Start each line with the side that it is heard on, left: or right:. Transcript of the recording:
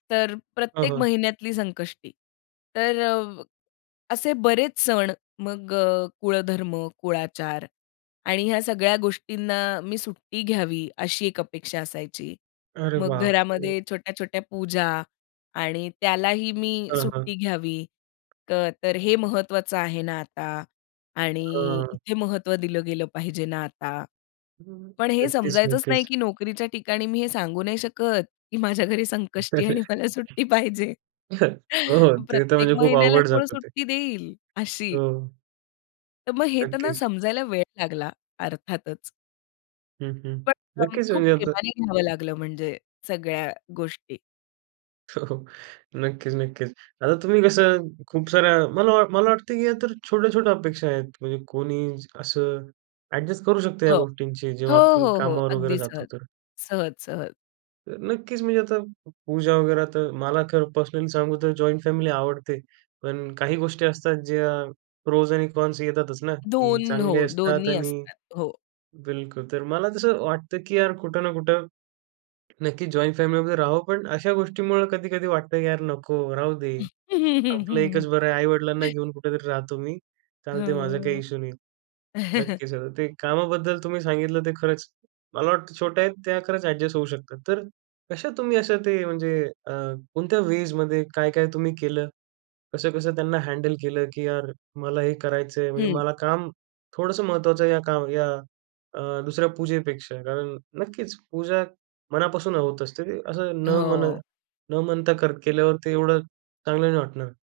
left: तर
right: हं,
left: प्रत्येक
right: हं.
left: महिन्यातली संकष्टी तर अ, असे बरेच सण, मग अ, कुळधर्म, कुळाचार आणि ह्या सगळ्या गोष्टींना मी सुट्टी घ्यावी, अशी एक अपेक्षा असायची.
right: अरे
left: मग
right: बाप रे!
left: घरामध्ये छोट्या-छोट्या पूजा आणि त्यालाही मी
right: हां, हां.
left: सुट्टी घ्यावी, तर हे महत्त्वाचं आहे ना आता आणि
right: हां.
left: इथे महत्त्व दिलं गेलं पाहिजे ना आता. पण हे
right: नक्कीच,
left: समजायचंच नाही,
right: नक्कीच.
left: की नोकरीच्या ठिकाणी मी हे सांगू नाही शकत की माझ्या घरी संकष्टी आहे आणि मला सुट्टी पाहिजे,
right: हो, हो, ते तर
left: प्रत्येक
right: म्हणजे खूप
left: महिन्याला
right: अवघड
left: कोण
right: जातं ते.
left: सुट्टी देईल, अशी?
right: हो.
left: तर मग हे त्यांना
right: नक्कीच.
left: समजायला वेळ लागला, अर्थातच.
right: हं, हं,
left: पण [unintelligible]
right: नक्कीच,
left: खूप
right: म्हणजे आता
left: प्रेमाने घ्यावं लागलं, म्हणजे सगळ्या गोष्टी.
right: हो, हो. नक्कीच नक्कीच. आता तुम्ही कसं, खूप साऱ्या मला मला वाटतं, की या तर छोट्या-छोट्या अपेक्षा आहेत. म्हणजे कोणी असं ॲडजस्ट करू शकतो
left: हो.
right: या गोष्टींशी,
left: हो,
right: जेव्हा आपण
left: हो, हो
right: कामावर वगैरे
left: अगदी
right: जातो,
left: सहज,
right: तर.
left: सहज, सहज.
right: नक्कीच, म्हणजे आता पूजा वगैरे तर मला खरं पर्सनली सांगू तर जॉइंट फॅमिली आवडते. पण काही गोष्टी असतात, ज्या प्रोज आणि कॉन्स येतातच ना, की
left: 2
right: चांगले
left: हो,
right: असतात
left: दोन्ही
right: आणि
left: असतात हो.
right: बिलकुल तर मला तसं वाटतं, की यार कुठं ना कुठं, नक्की जॉइंट फॅमिली मध्ये राहाव, पण अशा गोष्टींमुळे कधी-कधी वाटतं, की यार नको राहू दे. आपलं एकच बरं आहे. आई-वडिलांना घेऊन कुठेतरी राहतो मी. चालते ते माझा काही
left: हं.
right: इश्यू नाही. नक्कीच ते कामाबद्दल तुम्ही सांगितलं, ते खरंच मला वाटतं, छोट्या आहेत त्या खरंच ॲडजस्ट होऊ शकतात. तर कशा तुम्ही असं ते म्हणजे अ, कोणत्या वेजमध्ये काय-काय तुम्ही केलं? कसं-कसं त्यांना हँडल केलं, की यार मला हे करायचंय, म्हणजे
left: हं.
right: मला काम थोडंसं महत्वाचं आहे या काम या अ, दुसऱ्या पूजेपेक्षा, कारण नक्कीच पूजा मनापासून होत असते, असं न म्हण
left: हो.
right: न म्हणता कर केल्यावर ते एवढं चांगलं नाही वाटणार.